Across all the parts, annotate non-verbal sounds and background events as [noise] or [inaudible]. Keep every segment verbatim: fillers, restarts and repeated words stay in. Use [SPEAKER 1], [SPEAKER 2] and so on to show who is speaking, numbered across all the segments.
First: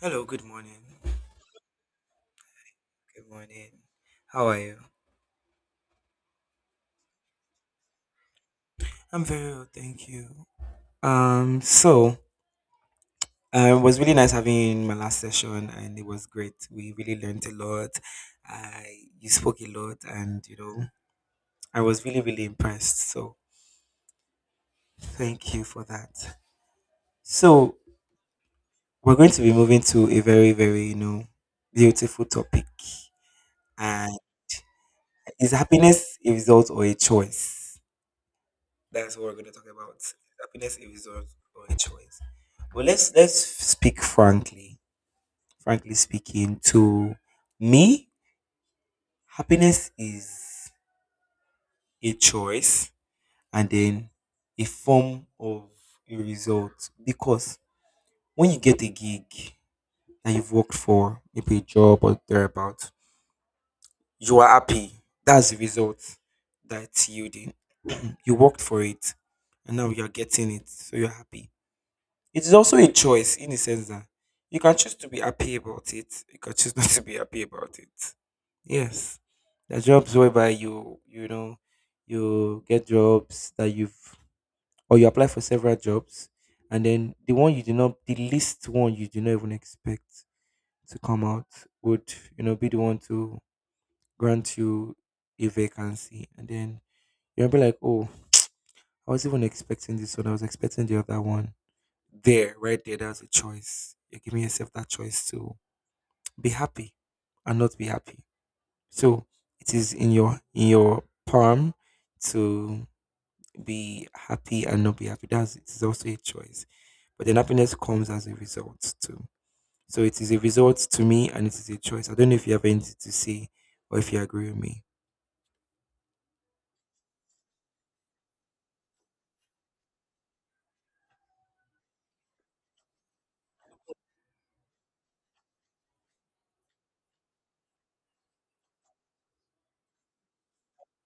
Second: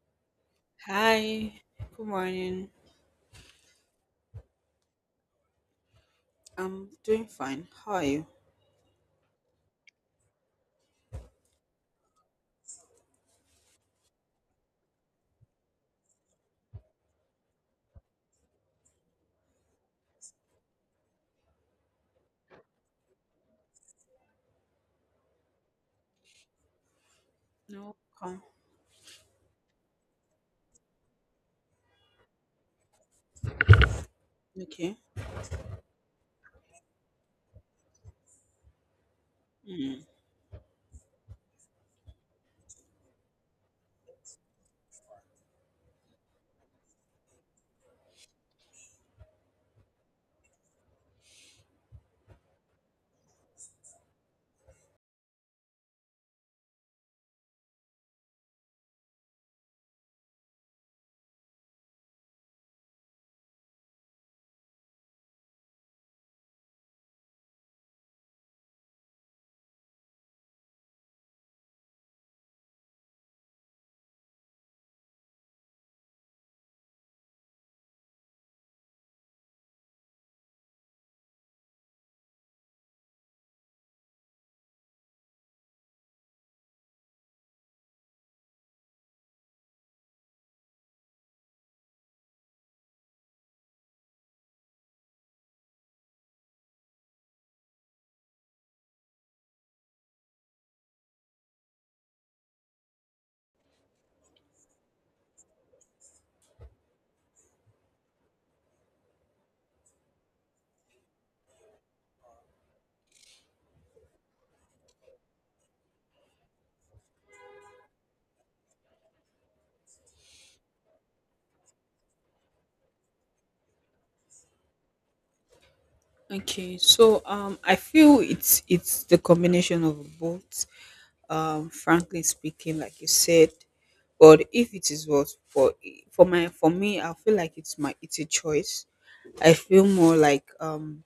[SPEAKER 1] Hello, good morning.
[SPEAKER 2] Hi, good morning.
[SPEAKER 1] Good morning. How are you?
[SPEAKER 2] I'm doing fine. How are you?
[SPEAKER 1] I'm very well, thank you. Um, so uh, it was really nice having you in my last session, and it was great. We really learned a lot. I You spoke a lot, and you know, I was really really impressed. So thank you for that. So
[SPEAKER 2] No, come.
[SPEAKER 1] we're going to be moving to a very very you know beautiful topic. And
[SPEAKER 2] Okay.
[SPEAKER 1] is happiness a result or a choice? That's what we're going to talk about.
[SPEAKER 2] Mm.
[SPEAKER 1] Happiness a result or a choice. But let's let's speak frankly. Frankly speaking, to me, happiness is a choice and then a form of a result. Because when you get a gig that you've worked for, maybe a job or thereabout, you are happy. That's the result that you did. [clears throat] You worked for it, and now you're getting it, so you're happy. It is also a choice in the sense that you can choose to be happy about it. You can choose [laughs] not to be happy about it. Yes, there are jobs whereby you you know you get jobs that you've, or you apply for several jobs, and then the one you did not, the least one you did not even expect to come out would, you know be the one to grant you a vacancy, and then you'll be like, oh, I was even expecting this one, I was expecting the other one there, right there, that's a choice. You're giving yourself that choice to be happy and not be happy. So it is in your in your palm to be happy and not be happy. That's, it is also a choice. But then happiness comes as a result too. So it is a result to me and it is a choice. I don't know if you have anything to say or if you agree with me.
[SPEAKER 2] Okay. So um I feel it's it's the combination of both. Um frankly speaking, like you said, but if it is what for for my for me, I feel like it's my it's a choice. I feel more like um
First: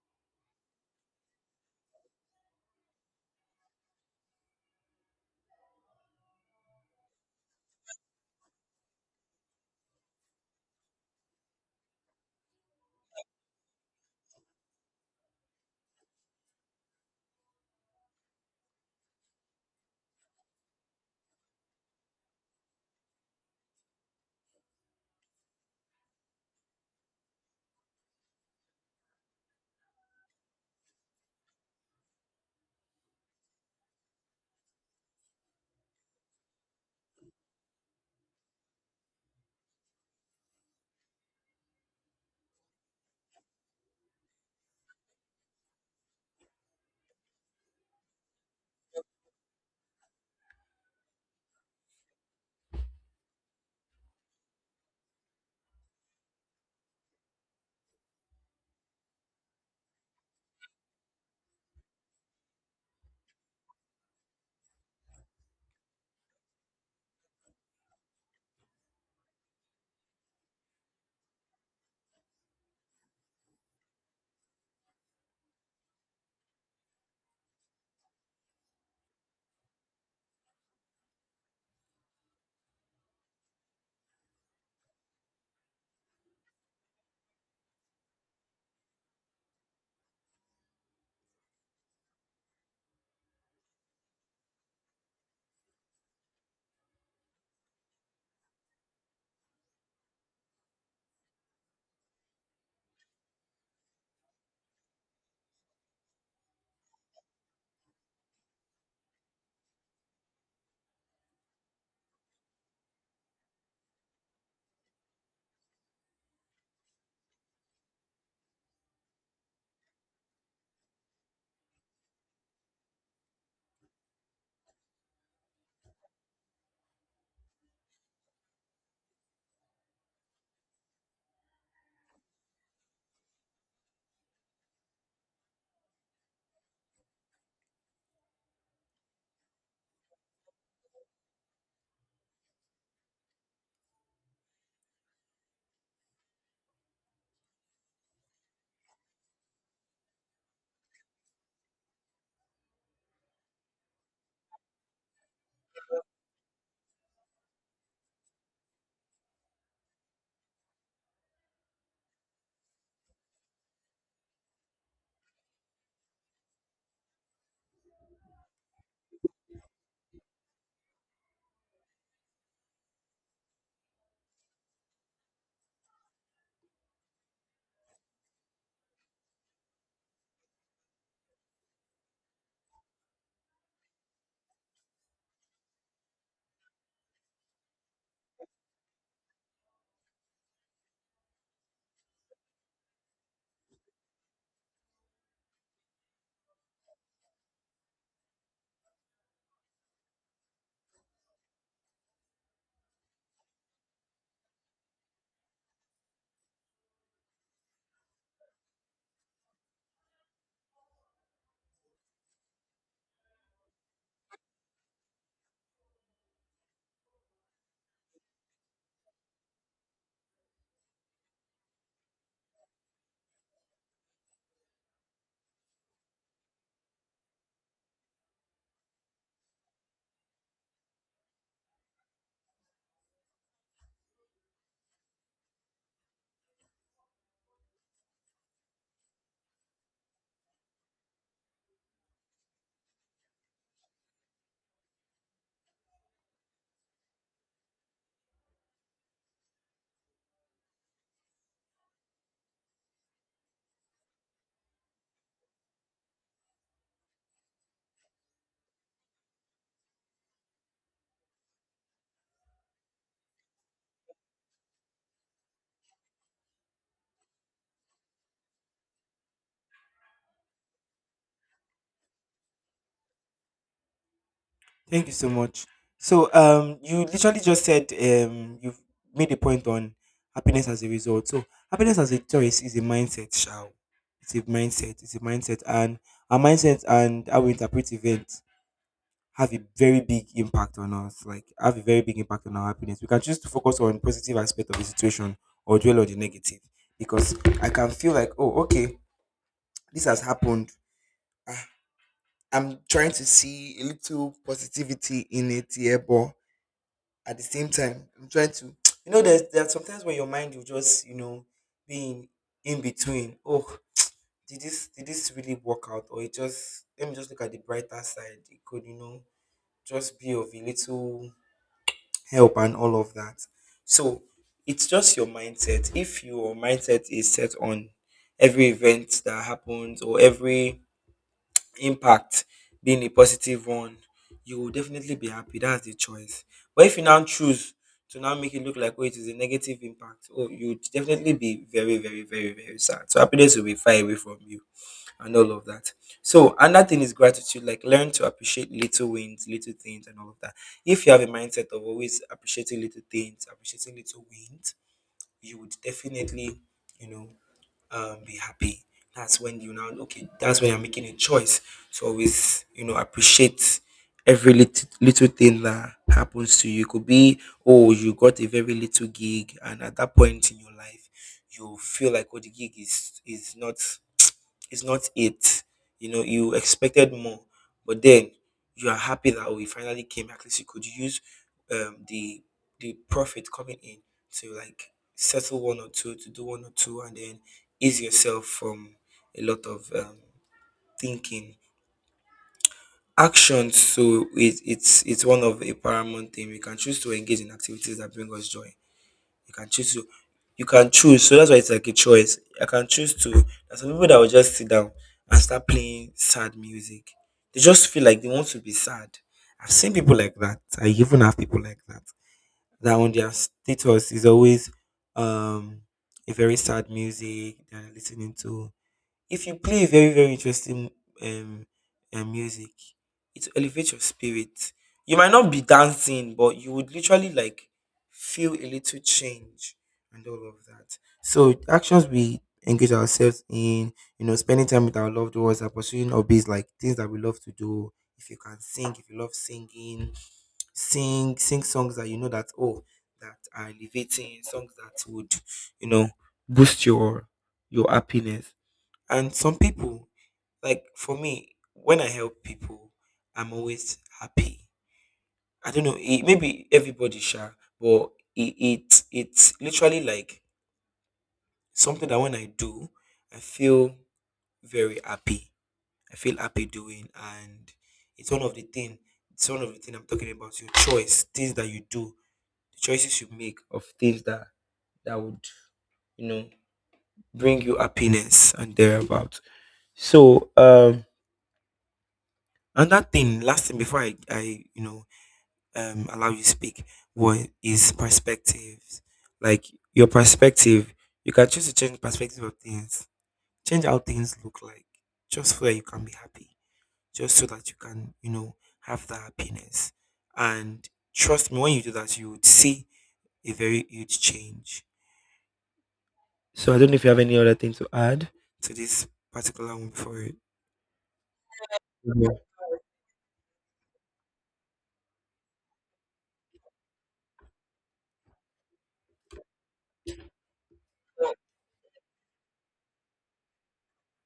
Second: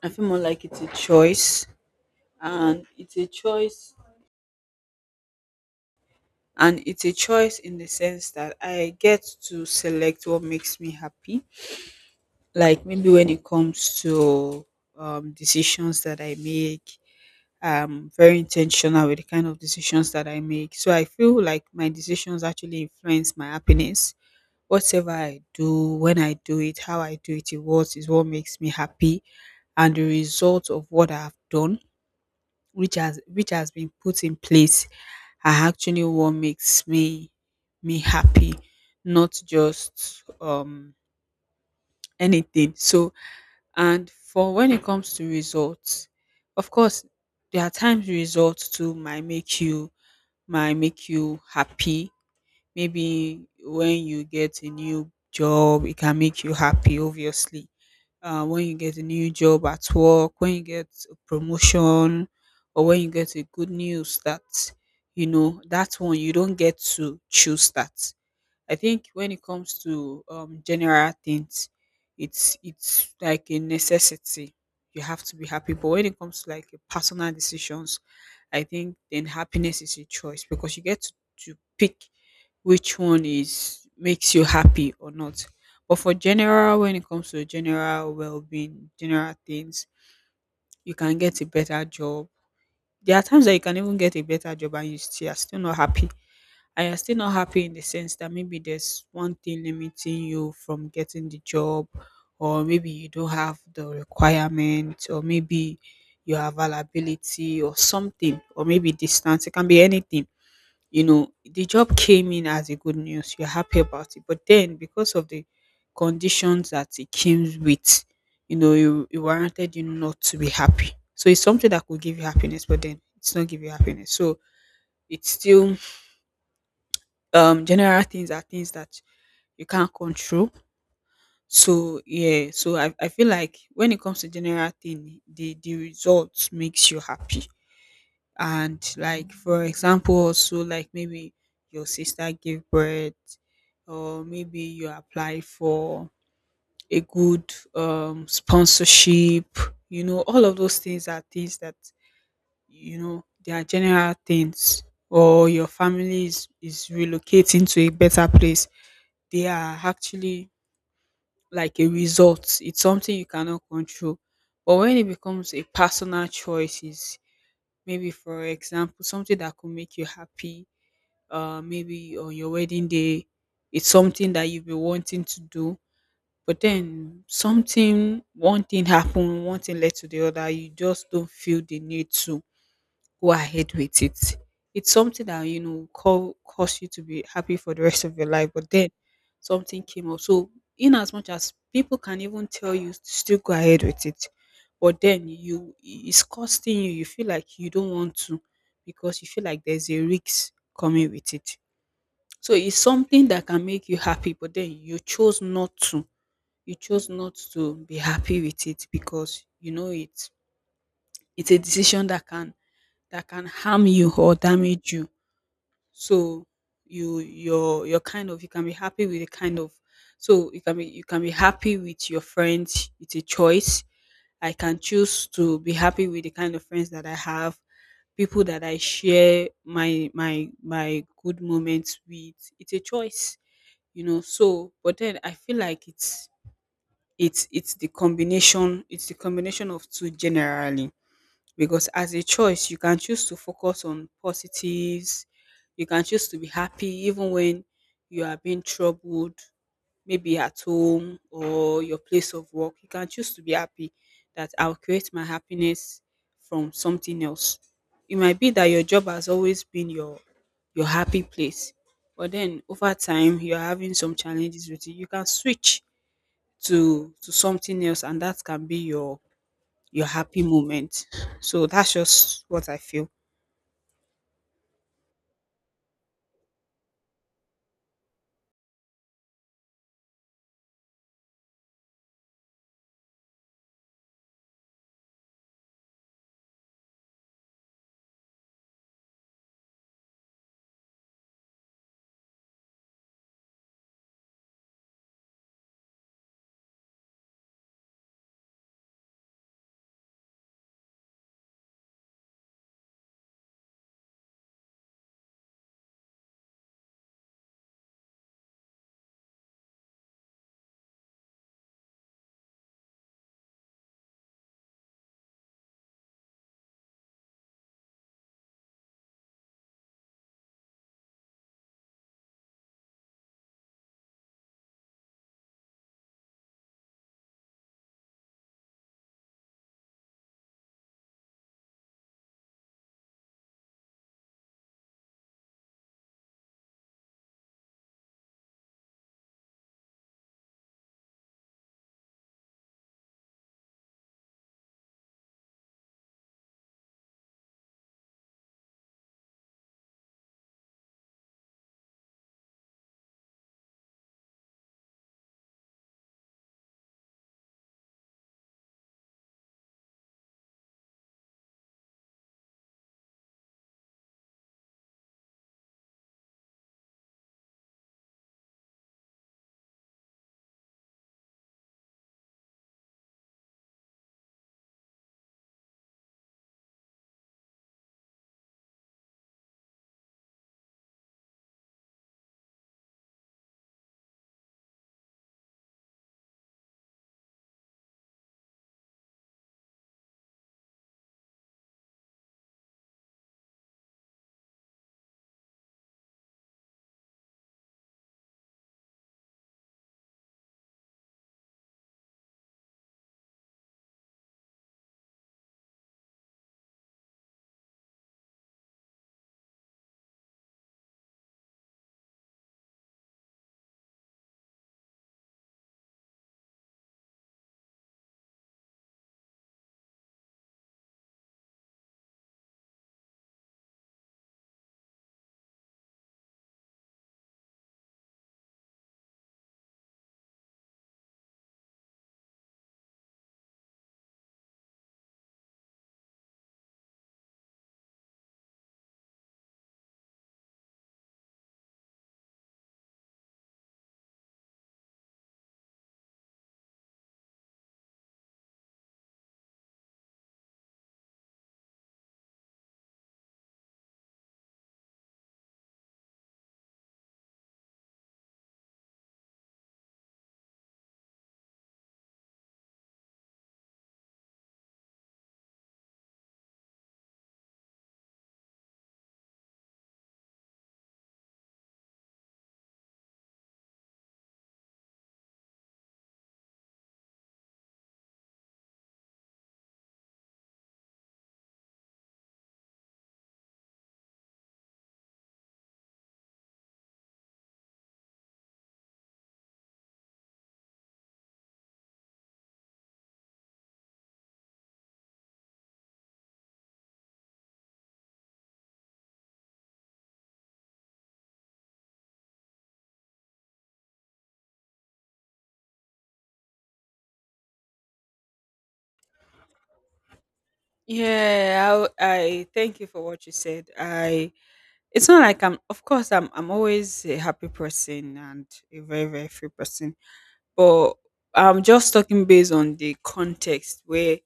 [SPEAKER 2] I feel more like it's a choice and it's a choice and it's a choice in the sense that I get to select what makes me happy, like maybe when it comes to um, decisions that I make. I'm very intentional with the kind of decisions that I make. So I feel like my decisions actually influence my happiness. Whatever I do, when I do it, how I do it, it was is what makes me happy, and the result of what I have done, which has which has been put in place, are actually what makes me me happy, not just um anything. So, and for when it comes to results, of course, there are times results too might make you might make you happy. Maybe when you get a new job, it can make you happy, obviously. Uh, when you get a new job at work, when you get a promotion, or when you get a good news, that you know, that one you don't get to choose. That I think when it comes to um, general things, it's it's like a necessity. You have to be happy. But when it comes to like personal decisions, I think then happiness is a choice because you get to, to pick which one is makes you happy or not. But for general, when it comes to general well-being, general things, you can get a better job. There are times that you can even get a better job and you still are still not happy, and you're still not happy in the sense that maybe there's one thing limiting you from getting the job, or maybe you don't have the requirement, or maybe your availability, or something, or maybe distance. It can be anything. You know, the job came in as a good news. You're happy about it, but then because of the conditions that it came with, you know, you it warranted you not to be happy. So it's something that could give you happiness, but then it's not give you happiness. So it's still um general things are things that you can't control. So yeah, so i, I feel like when it comes to general thing, the the results makes you happy, and like for example also like maybe your sister gave birth, or maybe you apply for a good um sponsorship, you know, all of those things are things that, you know, they are general things, or your family is, is relocating to a better place. They are actually like a result. It's something you cannot control. But when it becomes a personal choice, is maybe, for example, something that could make you happy. Uh, maybe on your wedding day, it's something that you've been wanting to do. But then something, one thing happened, one thing led to the other. You just don't feel the need to go ahead with it. It's something that, you know, call cause you to be happy for the rest of your life, but then something came up. So in as much as people can even tell you to still go ahead with it, but then you it's costing you. You feel like you don't want to, because you feel like there's a risk coming with it. So it's something that can make you happy, but then you chose not to. You chose not to be happy with it, because you know it's it's a decision that can that can harm you or damage you. So you you're you're kind of, you can be happy with the kind of so you can be you can be happy with your friends. It's a choice. I can choose to be happy with the kind of friends that I have, people that I share my my my good moments with. It's a choice, you know. So but then I feel like it's it's it's the combination, it's the combination of two generally, because as a choice, you can choose to focus on positives, you can choose to be happy even when you are being troubled, maybe at home or your place of work. You can choose to be happy, that I'll create my happiness from something else. It might be that your job has always been your your happy place, but then over time you're having some challenges with it. You can switch to to something else, and that can be your your happy moment. So that's just what I feel.
[SPEAKER 1] Thank you so much. So, um, you literally just said um, you've made a point on happiness as a result. So, happiness as a choice is a mindset, shall it's a mindset, it's a mindset, And our mindset and how we interpret events have a very big impact on us. Like, have a very big impact on our happiness. We can choose to focus on positive aspect of the situation or dwell on the negative, because I can feel like, oh, okay, this has happened. Ah, I'm trying to see a little positivity in it here, but at the same time I'm trying to, you know there's there are sometimes where your mind will just, you know be in, in between. Oh, did this did this really work out, or it... Just let me just look at the brighter side. It could, you know just be of a little help and all of that. So it's just your mindset. If your mindset is set on every event that happens or every impact being a positive one, you will definitely be happy. That's the choice. But if you now choose to now make it look like, oh, it is a negative impact, oh, you would definitely be very, very, very, very sad. So happiness will be far away from you and all of that. So another thing is gratitude, like learn to appreciate little wins, little things, and all of that. If you have a mindset of always appreciating little things, appreciating little wins, you would definitely, you know, um, be happy. That's when you now okay. That's when you're making a choice to always, you know appreciate every little, little thing that happens to you. It could be, oh, you got a very little gig, and at that point in your life, you feel like, oh, the gig is is not, it's not it. You know, you expected more, but then you are happy that we finally came. At least you could use, um, the the profit coming in to like settle one or two, to do one or two, and then ease yourself from a lot of, um, thinking. Actions. So it, it's it's one of a paramount thing. We can choose to engage in activities that bring us joy. You can choose to you can choose, so that's why it's like a choice. I can choose to, there's some people that will just sit down and start playing sad music. They just feel like they want to be sad. I've seen people like that. I even have people like that. That on their status is always, um a very sad music they're listening to. If you play very, very interesting, um, um, music, it will elevate your spirit. You might not be dancing, but you would literally like feel a little change and all of that. So actions we engage ourselves in, you know, spending time with our loved ones, are pursuing hobbies like things that we love to do. If you can sing, if you love singing, sing sing songs that you know that, oh, that are elevating songs that would, you know boost your your happiness. And some people, like for me, when I help people, I'm always happy. I don't know, it, maybe everybody shall, but it, it it's literally like something that when I do, I feel very happy. I feel happy doing, and it's one of the thing. It's one of the thing I'm talking about. Your choice, things that you do, the choices you make of things that that would, you know bring you happiness and thereabout. So, um another thing, last thing before I, I you know, um, allow you to speak, was is perspectives. Like, your perspective, you can choose to change the perspective of things, change how things look like, just so that you can be happy, just so that you can, you know, have that happiness. And trust me, when you do that, you would see a very huge change. So I don't know if you have any other thing to add to this particular one before. it-
[SPEAKER 2] Yeah, I, I thank you for what you said. I It's not like I'm, of course I'm I'm always a happy person and a very very free person, but I'm just talking based on the context where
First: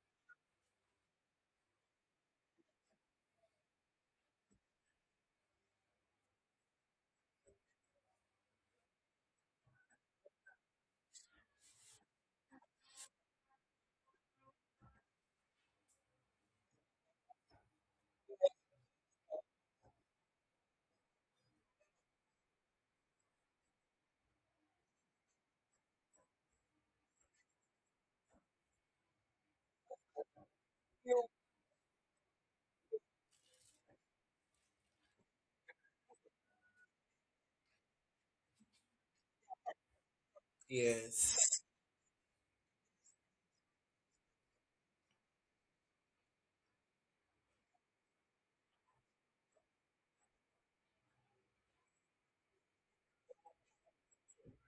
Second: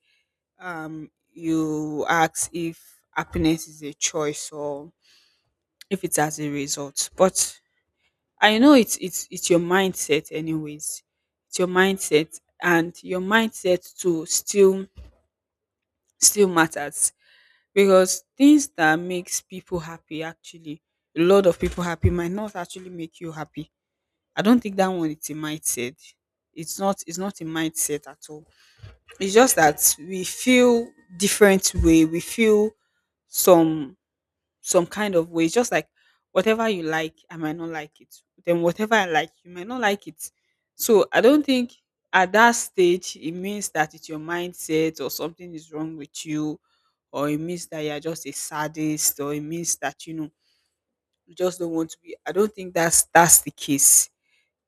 [SPEAKER 2] um you ask if happiness is a choice or if it's as a result. But I know it's it's it's your mindset anyways. It's your mindset, and your mindset to still still matters, because things that makes people happy, actually a lot of people happy, might not actually make you happy. I don't think that one is a mindset. It's not it's not a mindset at all. It's just that we feel different way, we feel some some kind of way. It's just like whatever you like, I might not like it. Then whatever I like, you might not like it. So I don't
[SPEAKER 1] Yes.
[SPEAKER 2] think at that stage it means that it's your mindset or something is wrong with you, or it means that you're just a sadist, or it means that, you know, you just don't want to be. I don't think that's that's the case.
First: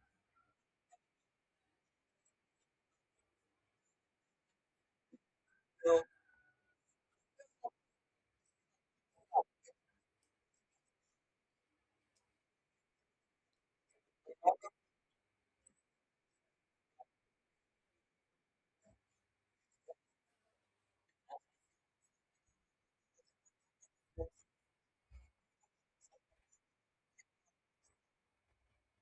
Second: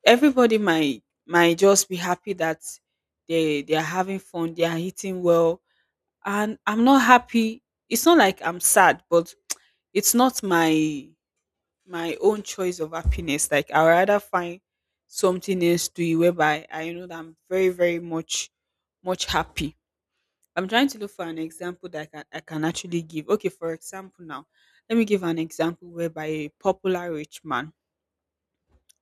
[SPEAKER 2] Everybody might might just be happy that they they are having fun, they are eating well,
[SPEAKER 1] No.
[SPEAKER 2] and I'm not happy. It's not like I'm sad, but it's not my my own choice of happiness. Like I rather find something else to it, whereby I know that I'm very, very much, much happy. I'm trying to look for an example that I can, I can actually give. Okay, for example, now let me give an example whereby a popular rich man,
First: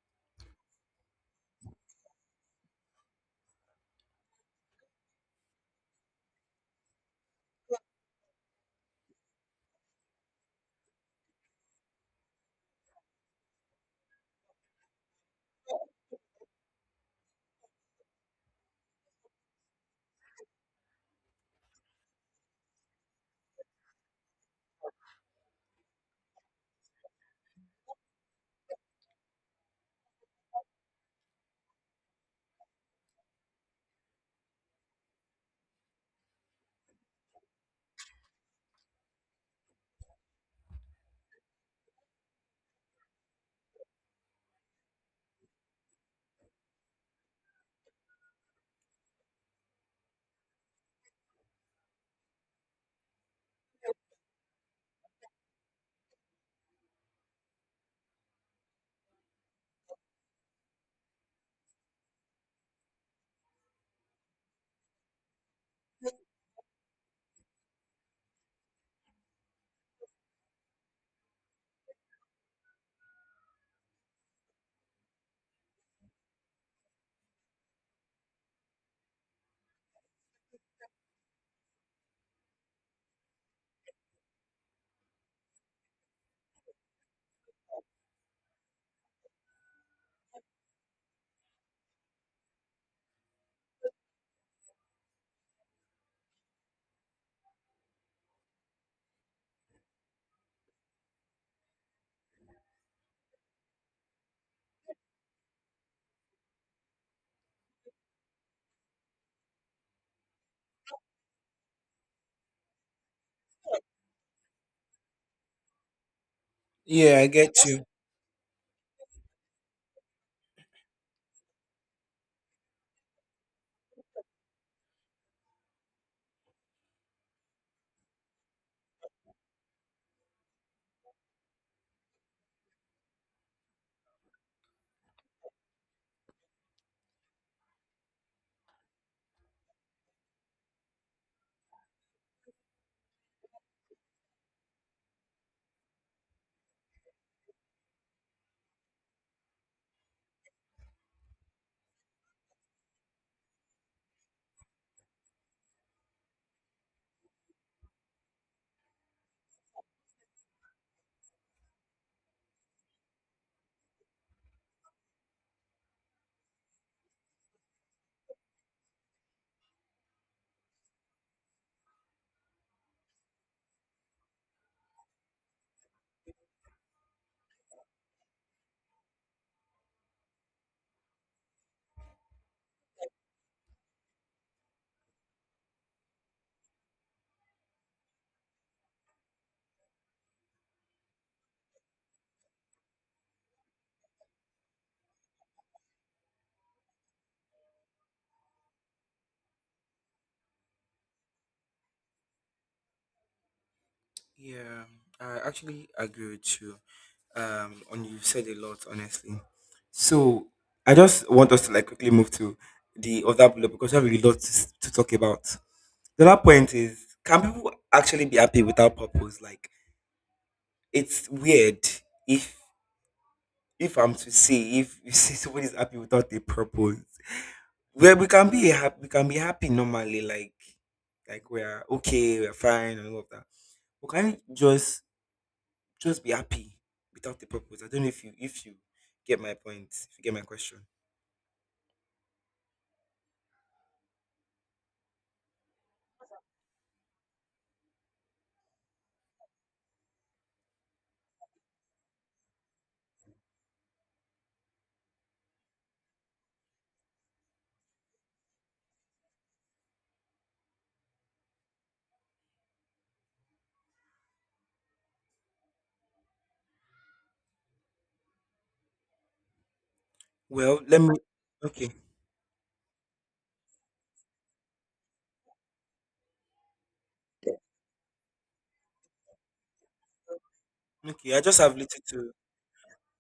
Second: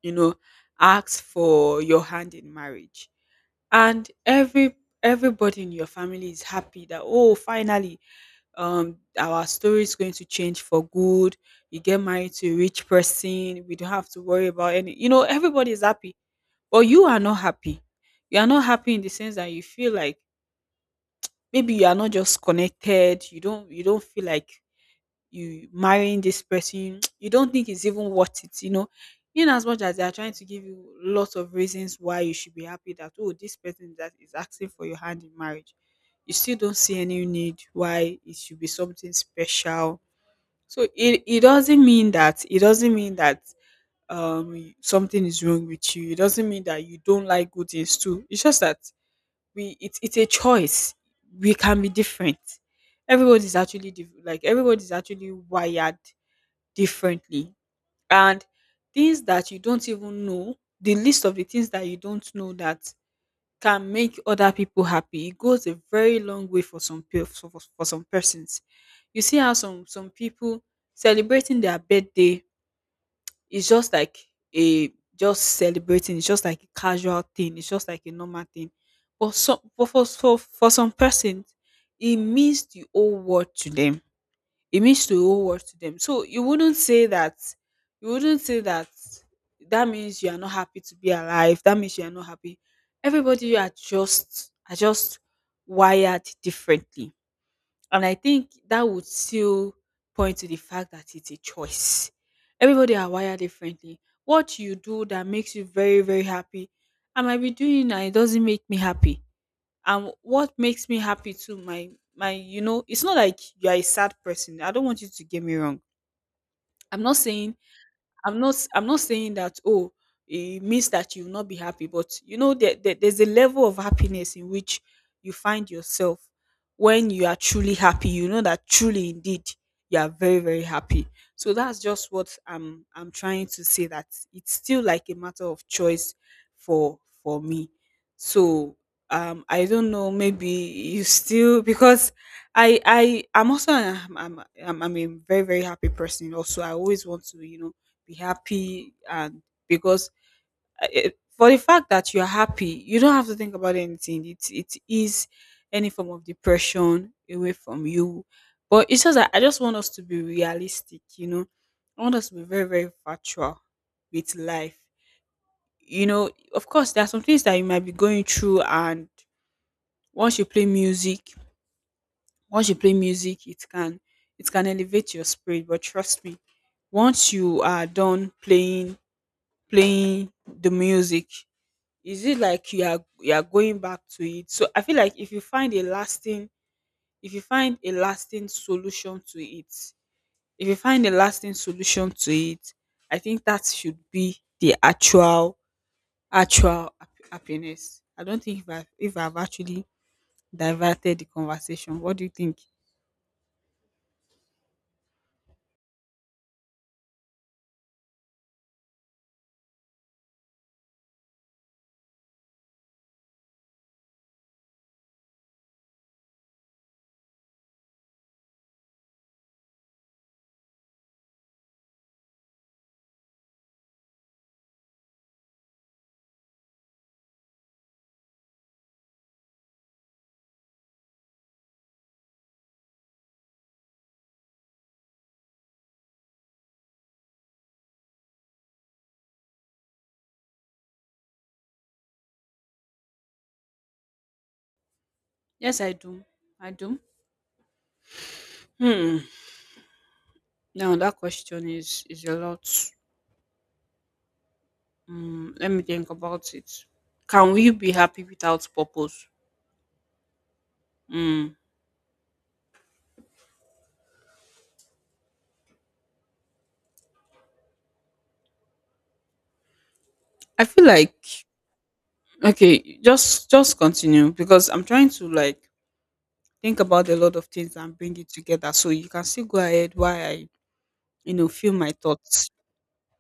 [SPEAKER 2] you know, asks for your hand in marriage, and every everybody in your family is happy that, oh finally um our story is going to change for good. You get married to a rich person, we don't have to worry about any, you know, everybody is happy. But you are not happy. You are not happy in the sense that you feel like maybe you are not just connected, you don't you don't feel like you marrying this person. [tsk] You don't think it's even worth it, you know, in as much as they are trying to give you lots of reasons why you should be happy, that oh this person that is asking for your hand in marriage, you still don't see any need why it should be something special. So it it doesn't mean that, it doesn't mean that um something is wrong with you. It doesn't mean that you don't like good things too. It's just that we it's it's a choice. We can be different. Everybody's actually diff- like everybody's actually wired differently, and things that you don't even know. The list of the things that you don't know that can make other people happy, it goes a very long way for some peo- for, for for some persons. You see how some some people celebrating their birthday is just like a, just celebrating. It's just like a casual thing. It's just like a normal thing. But some but for for for some persons, it means the whole world to them, it means the whole world to them. So you wouldn't say that, you wouldn't say that that means you are not happy to be alive. That means you are not happy. Everybody are just are just wired differently. And I think that would still point to the fact that it's a choice. Everybody are wired differently. What you do that makes you very, very happy, I might be doing and it doesn't make me happy. And what makes me happy too, my my, you know, it's not like you are a sad person. I don't want you to get me wrong. i'm not
[SPEAKER 1] Yeah, I get
[SPEAKER 2] saying
[SPEAKER 1] you.
[SPEAKER 2] I'm not s- I'm not saying that oh it means that you will not be happy, but you know there, there there's a level of happiness in which you find yourself when you are truly happy. You know that truly indeed you are very very happy. So that's just what I'm I'm trying to say, that it's still like a matter of choice for for me. So um I don't know, maybe you still, because I I I'm also I'm I'm, I'm I'm a very very happy person also. I always want to you know be happy, and because uh, eh, for the fact that you're happy, you don't have to think about anything. It it is any form of depression away from you. But it's just that I just want us to be realistic. you know I want us to be very very factual with life. You know of course, there are some things that you might be going through, and once you play music once you play music, it can it can elevate your spirit. But trust me, once you are done playing playing the music, is it like you are you are going back to it? So I feel like, if you find a lasting if you find a lasting solution to it if you find a lasting solution to it, I think that should be the actual actual hap- happiness. I don't think — if i if i've actually diverted the conversation. What do you think?
[SPEAKER 1] Yeah, I actually agree with you. Um, and you've said a lot, honestly. So I just want us to like quickly move to the other bullet because I have a lot to, s- to talk about. The other point is, can people actually be happy without purpose? Like, it's weird if if I'm to say if [laughs] you see somebody's happy without a purpose. Where we can be happy, we can be happy normally, like like we're okay, we're fine, and all of that. But can you just just be happy without the purpose? I don't know if you if you get my point, if you get my question.
[SPEAKER 2] Yes, I do. I do. Hmm. Now that question is is a lot. Mm, let me think about it. Can we be happy without purpose? Hmm. I
[SPEAKER 1] Well,
[SPEAKER 2] feel
[SPEAKER 1] let me,
[SPEAKER 2] like...
[SPEAKER 1] okay.
[SPEAKER 2] Okay, just just continue, because I'm trying to like think about a lot of things and bring it together. So you can still go ahead while I, you
[SPEAKER 1] Okay, I
[SPEAKER 2] know,
[SPEAKER 1] just
[SPEAKER 2] feel
[SPEAKER 1] have
[SPEAKER 2] my
[SPEAKER 1] little to
[SPEAKER 2] thoughts.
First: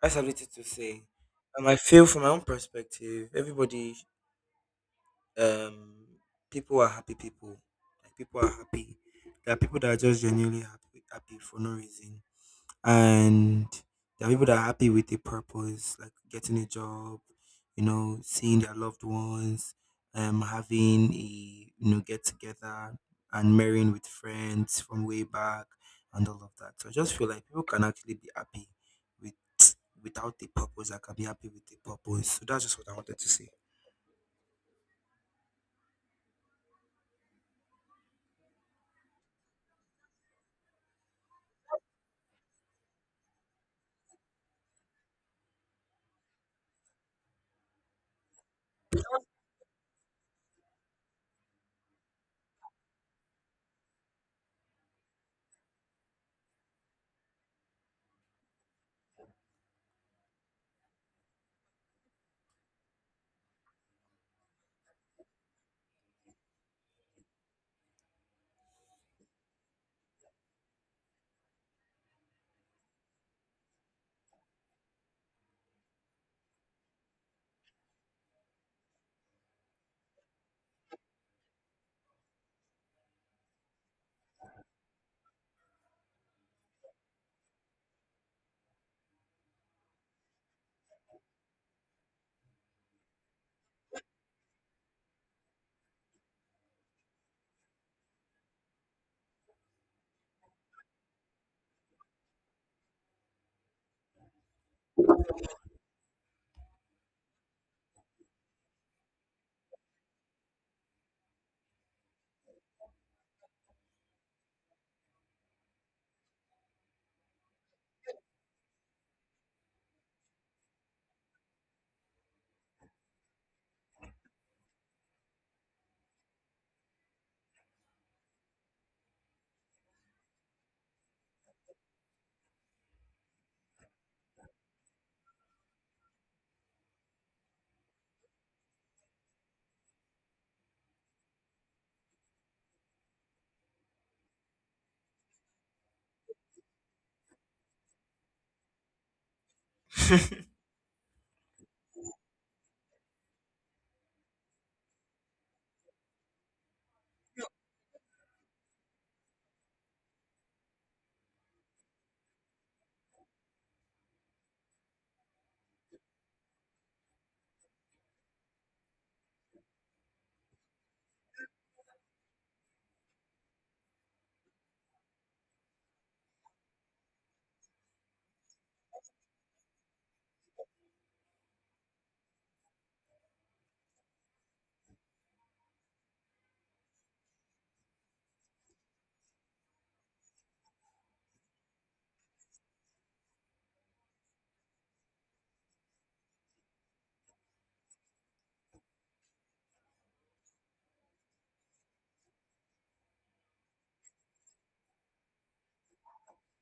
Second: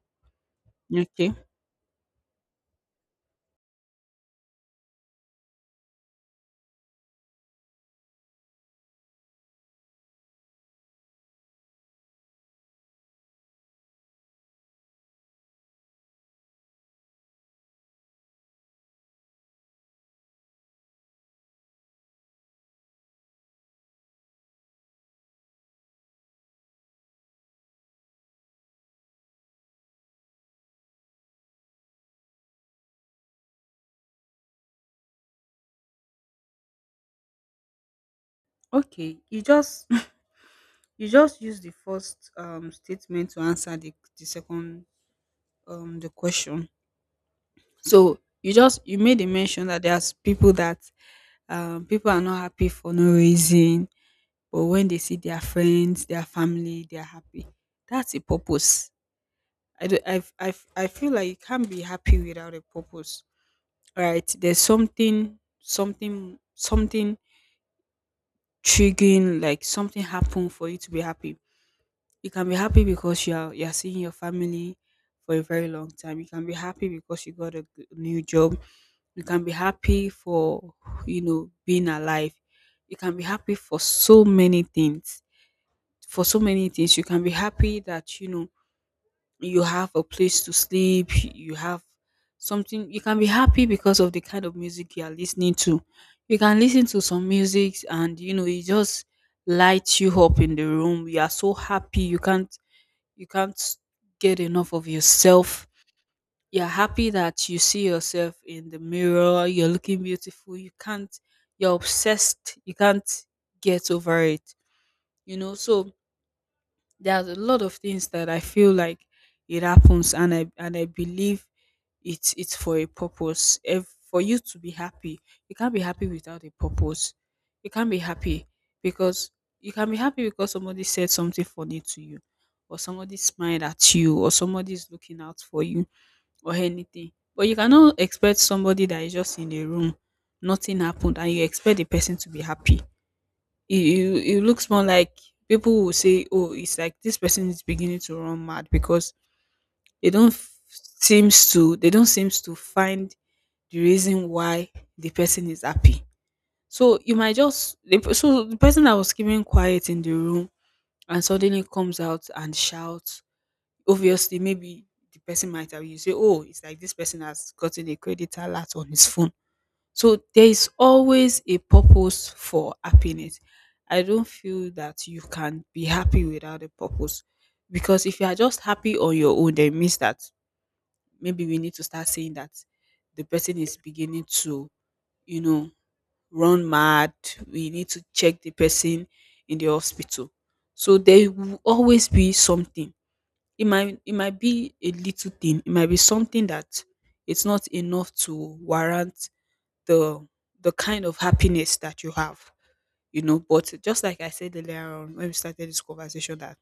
[SPEAKER 1] I just have little to say.
[SPEAKER 2] Okay.
[SPEAKER 1] Um, I feel from my own perspective, everybody, um people are happy people. Like, people are happy. There are people that are just genuinely happy happy for no reason. And there are people that are happy with a purpose, like getting a job, you know, seeing their loved ones, um, having a, you know get together, and marrying with friends from way back, and all of that. So I just feel like people can actually be happy with without a purpose. I can be happy with a purpose. So that's just what I wanted to say.
[SPEAKER 2] Okay. You just [laughs] you just use the first um statement to answer the the second, um the question. So you just, you made a mention that there's people that um people are not happy for no reason, but when they see their friends, their family, they're happy. That's a purpose. I do. I, I, I feel like you can't be happy without a purpose, right? There's something, something, something triggering. Like something happened for you to be happy. You can be happy because you are you are seeing your family for a very long time. You can be happy because you got a g- new job. You can be happy for you know being alive. You can be happy for so many things. For so many things, you can be happy that you know you have a place to sleep, you have something. You can be happy because of the kind of music you are listening to. You can listen to some music, and you know it just lights you up in the room. You are so happy, you can't you can't get enough of yourself. You're happy that you see yourself in the mirror, you're looking beautiful, you can't you're obsessed, you can't get over it. You know, so there's a lot of things that I feel like it happens, and I and I believe it's it's for a purpose. If for you to be happy, you can't be happy without a purpose. You can't be happy because — you can be happy because somebody said something funny to you, or somebody smiled at you, or somebody is looking out for you, or anything. But you cannot expect somebody that is just in a room, nothing happened, and you expect the person to be happy. It, it, it looks more like people will say, oh, it's like this person is beginning to run mad, because they don't f- seems to they don't seems to find the reason why the person is happy. So you might just — the pe- so the person that was keeping quiet in the room and suddenly comes out and shouts. Obviously, maybe the person might have — you say, oh, it's like this person has gotten a credit alert on his phone. So there is always a purpose for happiness. I don't feel that you can be happy without a purpose, because if you are just happy on your own, then it means that maybe we need to start saying that the person is beginning to, you know, run mad. We need to check the person in the hospital. So there will always be something. It might it might be a little thing. It might be something that it's not enough to warrant the the kind of happiness that you have. You know, but just like I said earlier on when we started this conversation, that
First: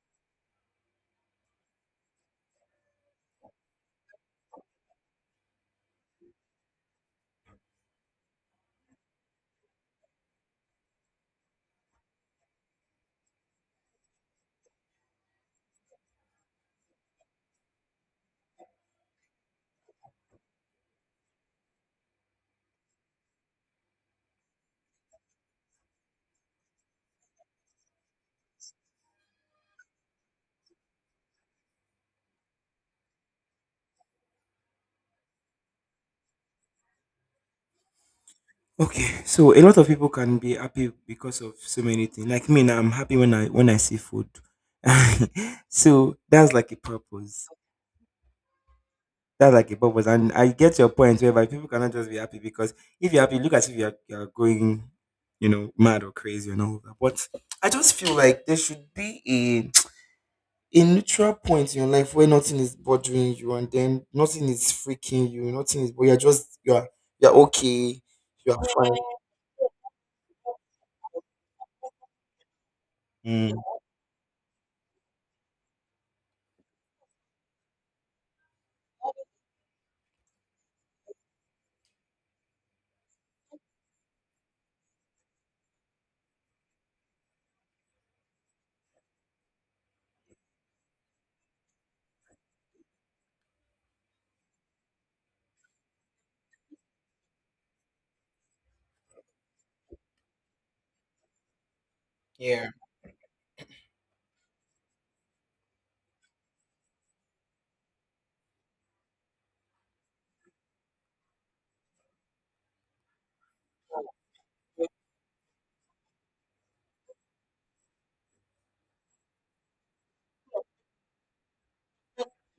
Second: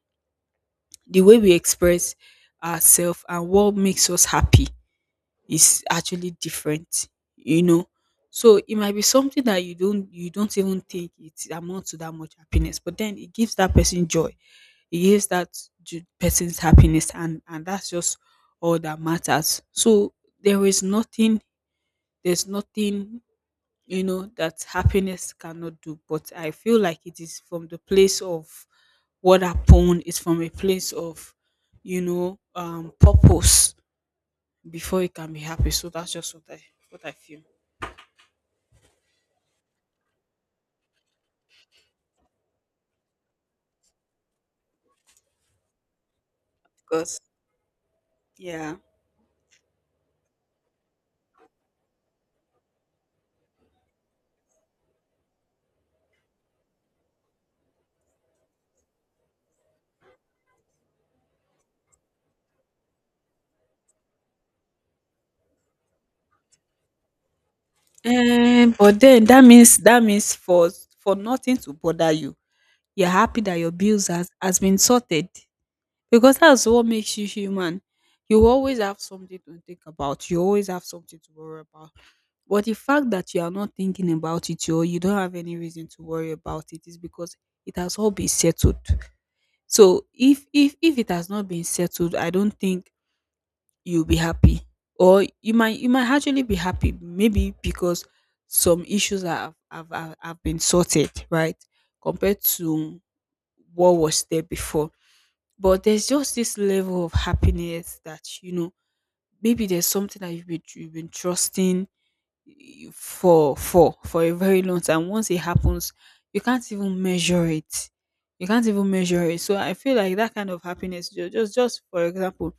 [SPEAKER 2] the way we express ourselves and what makes us happy is actually different. You know, so it might be something that you don't you don't even think it amounts to that much happiness, but then it gives that person joy. It gives that ju- person's happiness, and and that's just all that matters. So there is nothing there's nothing, you know, that happiness cannot do. But I feel like it is from the place of what happened. It's from a place of, you know um purpose, before it can be happy. So that's just what i what i feel.
[SPEAKER 1] Okay, so a lot of people can be happy because of so many things. Like me now, I'm happy when I when I see food. [laughs] So that's like a
[SPEAKER 2] Because —
[SPEAKER 1] purpose.
[SPEAKER 2] yeah.
[SPEAKER 1] That's like a purpose. And I get your point whereby people cannot just be happy because, if you're happy, look as if you're you're going, you know, mad or crazy and all of that. But I just feel like there should be a a neutral point in your life where nothing is bothering you, and then nothing is freaking you, nothing is, but you're just you're you're okay, you're
[SPEAKER 2] Um,
[SPEAKER 1] fine.
[SPEAKER 2] but then that means — that means for for nothing to bother you, you're happy that
[SPEAKER 1] Mm.
[SPEAKER 2] your bills has has been sorted. Because that's what makes you human. You always have something to think about. You always have something to worry about. But the fact that you are not thinking about it, or you don't have any reason to worry about it, is because it has all been settled. So if if if it has not been settled, I don't think you'll be happy. Or you might you might actually be happy, maybe because some issues have have, have, have been sorted, right? Compared
[SPEAKER 1] Yeah.
[SPEAKER 2] to what was there before. But there's just this level of happiness that, you know maybe there's something that you've been you've been trusting — you- for for for a very long time. Once it happens, you can't even measure it. You can't even measure it. So I feel like that kind of happiness — ju- just just for example,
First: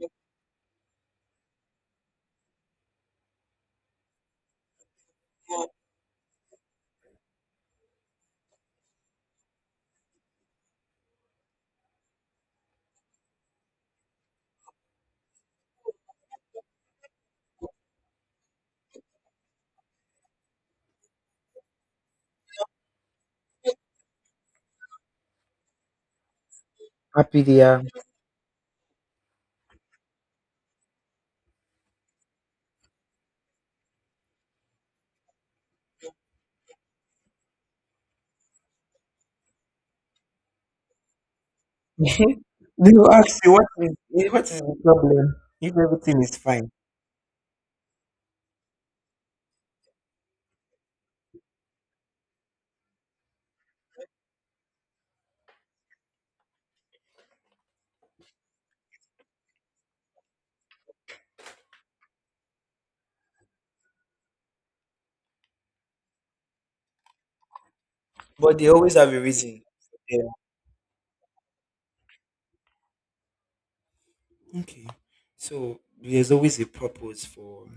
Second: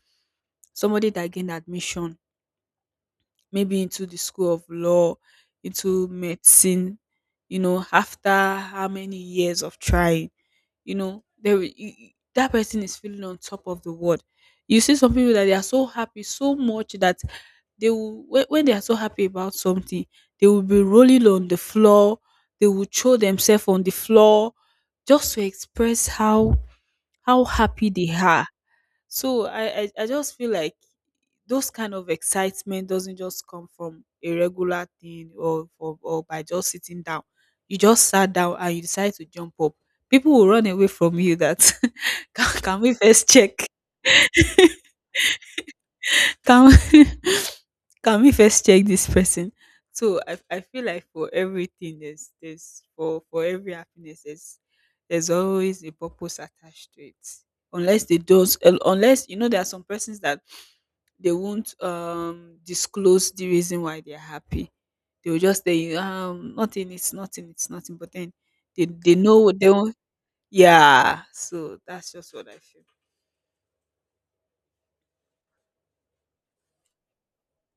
[SPEAKER 2] somebody that gained admission maybe into the school of law, into medicine, you know, after how many years of trying, you know, they will- you- you- that person is feeling on top of the world. You see some people that they are so happy so much that they will — when, when they are so happy about something, they will be rolling on the floor. They will throw themselves on the floor just to express how
[SPEAKER 1] Happy
[SPEAKER 2] how
[SPEAKER 1] there.
[SPEAKER 2] happy
[SPEAKER 1] [laughs] are.
[SPEAKER 2] they are. So I, I I just feel like those kind of excitement doesn't just come from a regular thing, or for — or by just sitting down. You just sat down and you decide to jump up. People will run away from you, that [laughs] can, can
[SPEAKER 1] They
[SPEAKER 2] we
[SPEAKER 1] will [laughs]
[SPEAKER 2] first
[SPEAKER 1] ask you
[SPEAKER 2] check?
[SPEAKER 1] what
[SPEAKER 2] [laughs]
[SPEAKER 1] is, eh, what is the problem if everything is fine.
[SPEAKER 2] Can we, [laughs] can we first check this person? So I, I feel like, for everything, there's there's for for every happiness, there's there's always a purpose attached to it. Unless they don't — unless, you know, there are some persons that they won't um disclose the reason why they're happy. They will just say, um, nothing, it's nothing, it's nothing. But then
[SPEAKER 1] But they
[SPEAKER 2] they,
[SPEAKER 1] always have
[SPEAKER 2] they
[SPEAKER 1] a
[SPEAKER 2] know
[SPEAKER 1] reason.
[SPEAKER 2] what they want.
[SPEAKER 1] Yeah.
[SPEAKER 2] Yeah. So that's just what I feel.
[SPEAKER 1] Okay. So there's always a purpose for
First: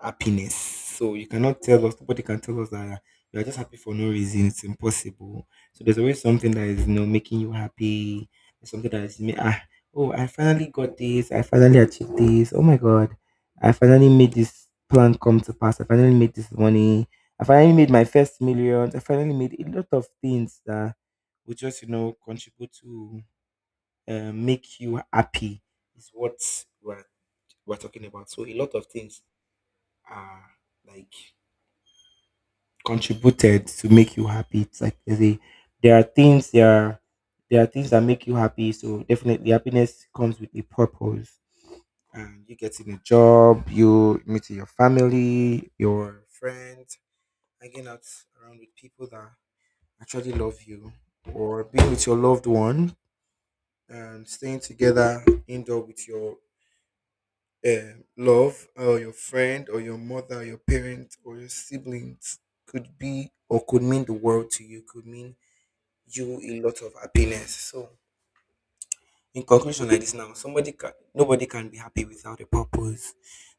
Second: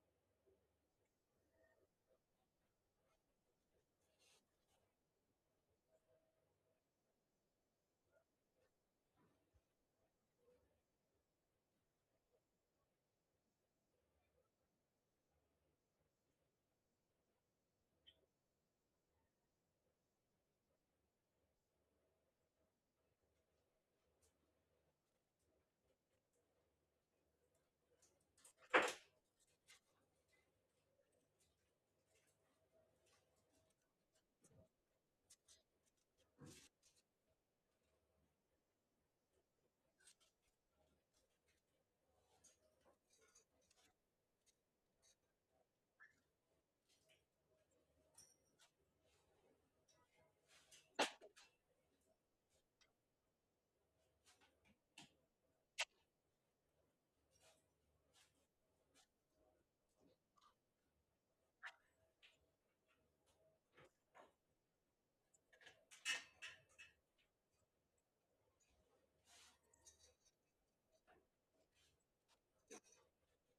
[SPEAKER 1] happiness. So you cannot tell us, nobody can tell us that you are just happy for no reason. It's impossible. So there's always something that is, you know, making you happy. There's something that is, ma- ah, oh, I finally got this. I finally achieved this. Oh my God. I finally made this plan come to pass. I finally made this money. I finally made my first millions. I finally made a lot of things that would just, you know, contribute to, uh, make you happy is what we're, we're talking about. So a lot of things, uh, like, contributed to make you happy. It's like there's a, there are things, there are there are things that make you happy. So definitely, happiness comes with a purpose. And you getting a job, you meeting your family, your friends, hanging out around with people that actually love you, or being with your loved one and staying together, indoor with your um, love or your friend or your mother or your parents or your siblings could be or could mean the world to you, could mean you a lot of happiness. So in conclusion, like this now somebody can nobody can be happy without a purpose.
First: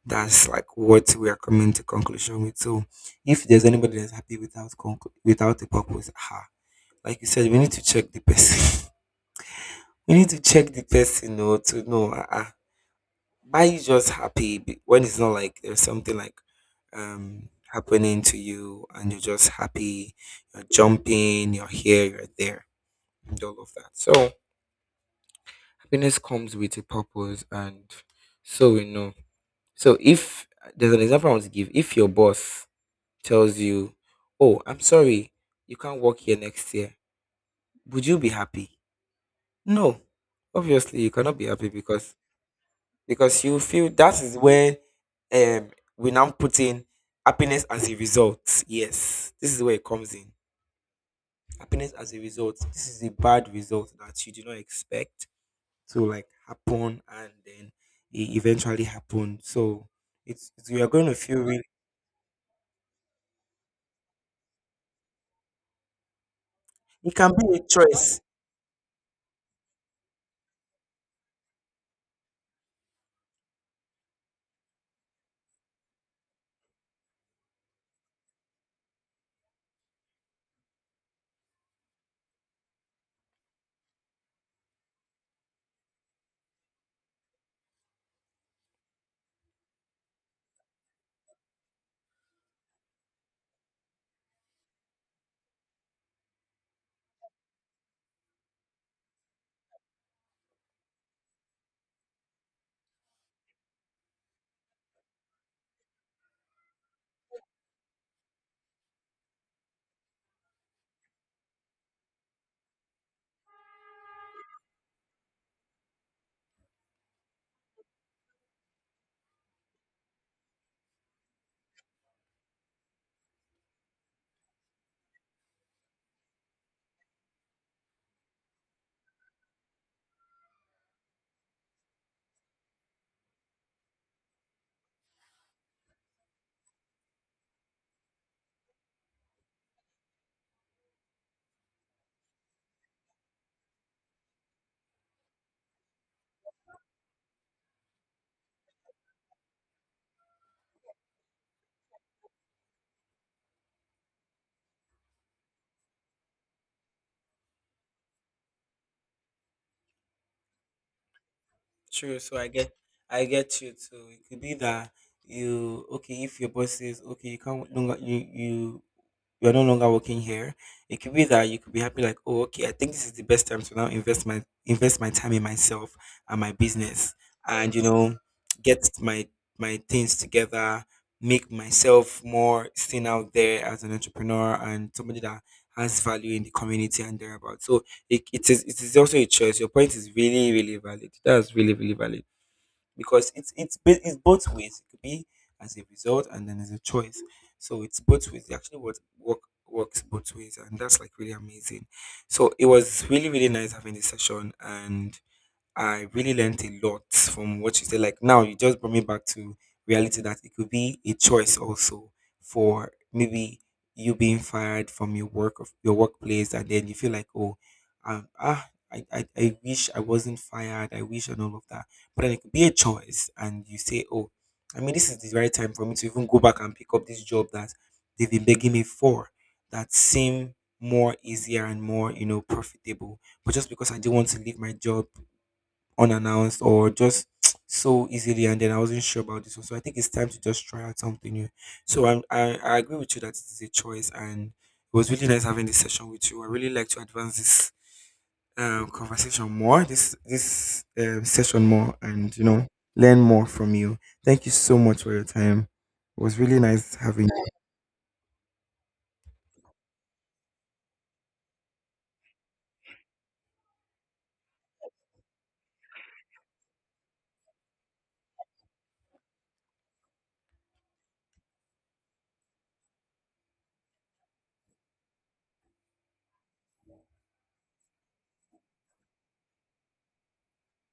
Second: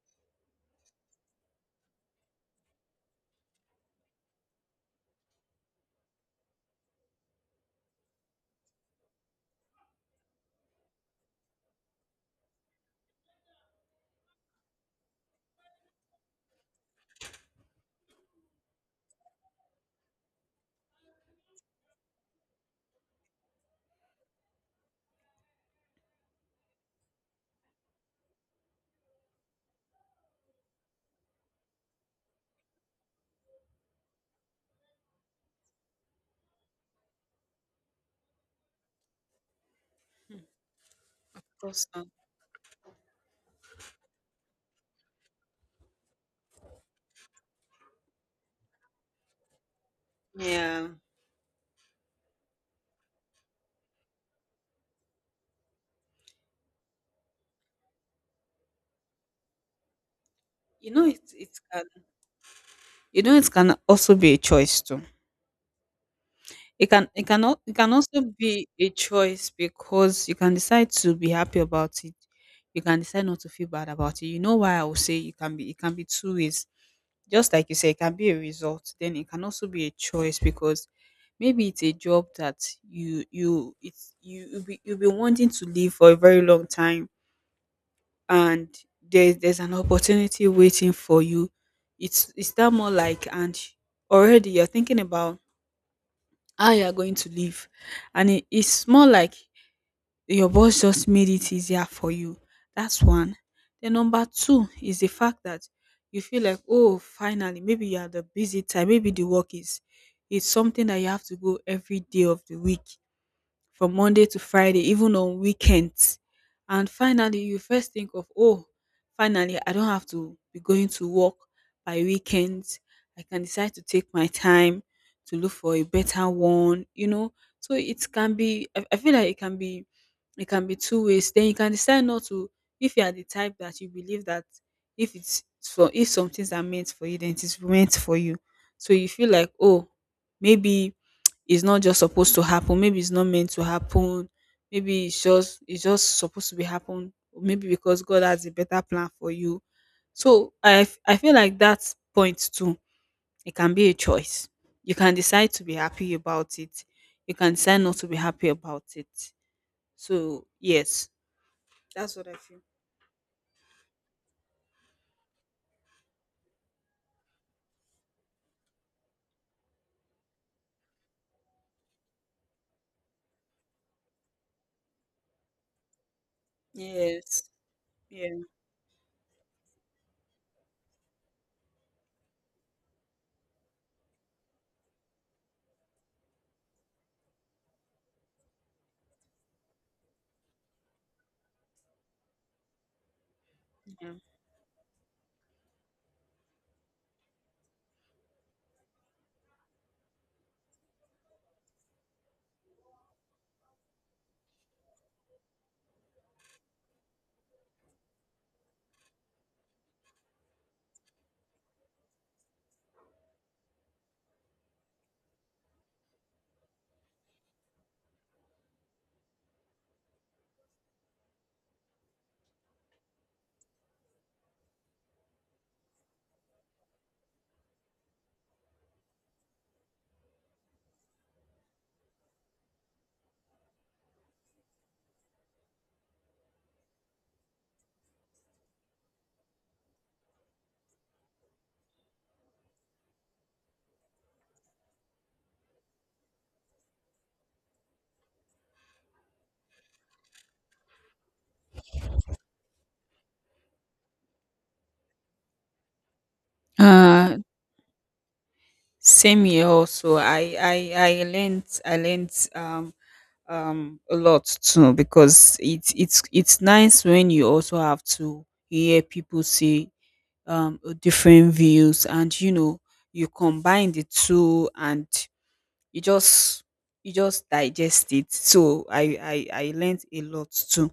[SPEAKER 1] That's like what we are coming to conclusion with. So if there's anybody that's happy without conclu- without a purpose, ah, like you said, we need to check the person [laughs] we need to check the person, you know, to know ah ah. Are you just happy be- when it's not like there's something like um happening to you and you're just happy, you're jumping, you're here, you're there, and all of that. So happiness comes with a purpose, and so we know. So if there's an example I want to give, if your boss tells you, "Oh, I'm sorry, you can't work here next year," would you be happy? No. Obviously you cannot be happy
[SPEAKER 2] Because, um,
[SPEAKER 1] because because you feel that is where um we now put in happiness as a result. Yes, this is where it comes in.
[SPEAKER 2] yeah.
[SPEAKER 1] Happiness as a result. This is a bad result that you do not expect to like happen, and then it eventually happened. So it's, it's you are
[SPEAKER 2] You know,
[SPEAKER 1] going to
[SPEAKER 2] it
[SPEAKER 1] feel
[SPEAKER 2] it
[SPEAKER 1] really.
[SPEAKER 2] can you know it can also be a choice too. It can
[SPEAKER 1] It
[SPEAKER 2] it
[SPEAKER 1] can
[SPEAKER 2] can
[SPEAKER 1] be a
[SPEAKER 2] al- it can
[SPEAKER 1] choice.
[SPEAKER 2] also be a choice, because you can decide to be happy about it. You can decide not to feel bad about it. You know why I will say it can be it can be two ways. Just like you say, it can be a result. Then it can also be a choice, because maybe it's a job that you you it's you you'll be you'll be wanting to leave for a very long time, and there's there's an opportunity waiting for you. It's it's that, more like, and already you're thinking about how you are going to live, and it, it's more like your boss just made it easier for you. That's one. Then number two is the fact that you feel like, oh, finally — maybe you are — the busy time, maybe the work is — it's something that you have to go every day of the week, from Monday to Friday, even on weekends. And finally, you first think of, oh, finally, I don't have to be going to work by weekends. I can decide to take my time to look for a better one, you know. So it can be — I, I feel like it can be — it can be two ways. Then you can decide not to, if you are the type that you believe that if it's for — if some things are meant for you, then it is meant for you. So you feel like, oh, maybe it's not just supposed to happen. Maybe it's not meant to happen. Maybe it's just it's just supposed to be happen. Maybe because God has a better plan for you. So I f- I feel like that point too. It can be a choice. You can decide to be happy about it. You can decide not to be happy about it. So yes, that's
[SPEAKER 1] True.
[SPEAKER 2] what I
[SPEAKER 1] So I
[SPEAKER 2] feel.
[SPEAKER 1] get, I get you too. It could be that you okay, if your boss says, okay, you can't no longer you you you're no longer working here. It could be that you could be happy, like, oh, okay, I think this is the best time to now invest my invest my time in myself and my business,
[SPEAKER 2] Yes.
[SPEAKER 1] and you know,
[SPEAKER 2] Yeah.
[SPEAKER 1] get my my things together, make myself more seen out there as an entrepreneur and somebody that has value in the community and thereabout. So it, it is it is also a choice. Your point is really really valid. That's really really valid because it's it's ba-
[SPEAKER 2] yeah.
[SPEAKER 1] it's both ways. It could be as a result and then as a choice. So it's both ways. It Actually, what work works both ways, and that's like really amazing. So it was really really nice having this session, and I really learned a lot from what you said. Like now, you just brought me back to reality that it could be a choice also for maybe you being fired from your work of your workplace, and then you feel like, oh, um, ah, I, I, I wish I wasn't fired. I wish and all of that. But then it could be a choice, and you say, oh, I mean, this is the right time for me to even go back and pick up this job that they've been begging me for. That seem more easier and more, you know, profitable. But just because I didn't want to leave my job unannounced or just [tsk] so easily, and then I wasn't sure about this one. So I think it's time to just try out something new. So I'm, I, I agree with you that it is a choice, and it was really nice having this session with you. I really like to advance this um, conversation more, this this um, session more, and you know, learn more from you. Thank you so much for your time. It was really nice having
[SPEAKER 2] Uh,
[SPEAKER 1] you.
[SPEAKER 2] Same here also. I I I learned I learned um um a lot too, because it's it's it's nice when you also have to hear people say um different views, and you know you combine the two and you just you just digest it. So I I I learned a lot too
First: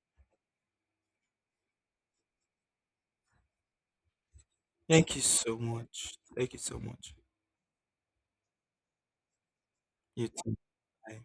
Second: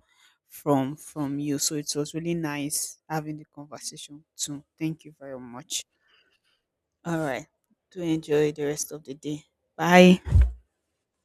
[SPEAKER 2] from from you. So it was really nice having the conversation too. Thank you
[SPEAKER 1] Thank you
[SPEAKER 2] very
[SPEAKER 1] so
[SPEAKER 2] much.
[SPEAKER 1] much. Thank you so much.
[SPEAKER 2] All right. Do enjoy the rest of the day. Bye.
[SPEAKER 1] You too. Bye.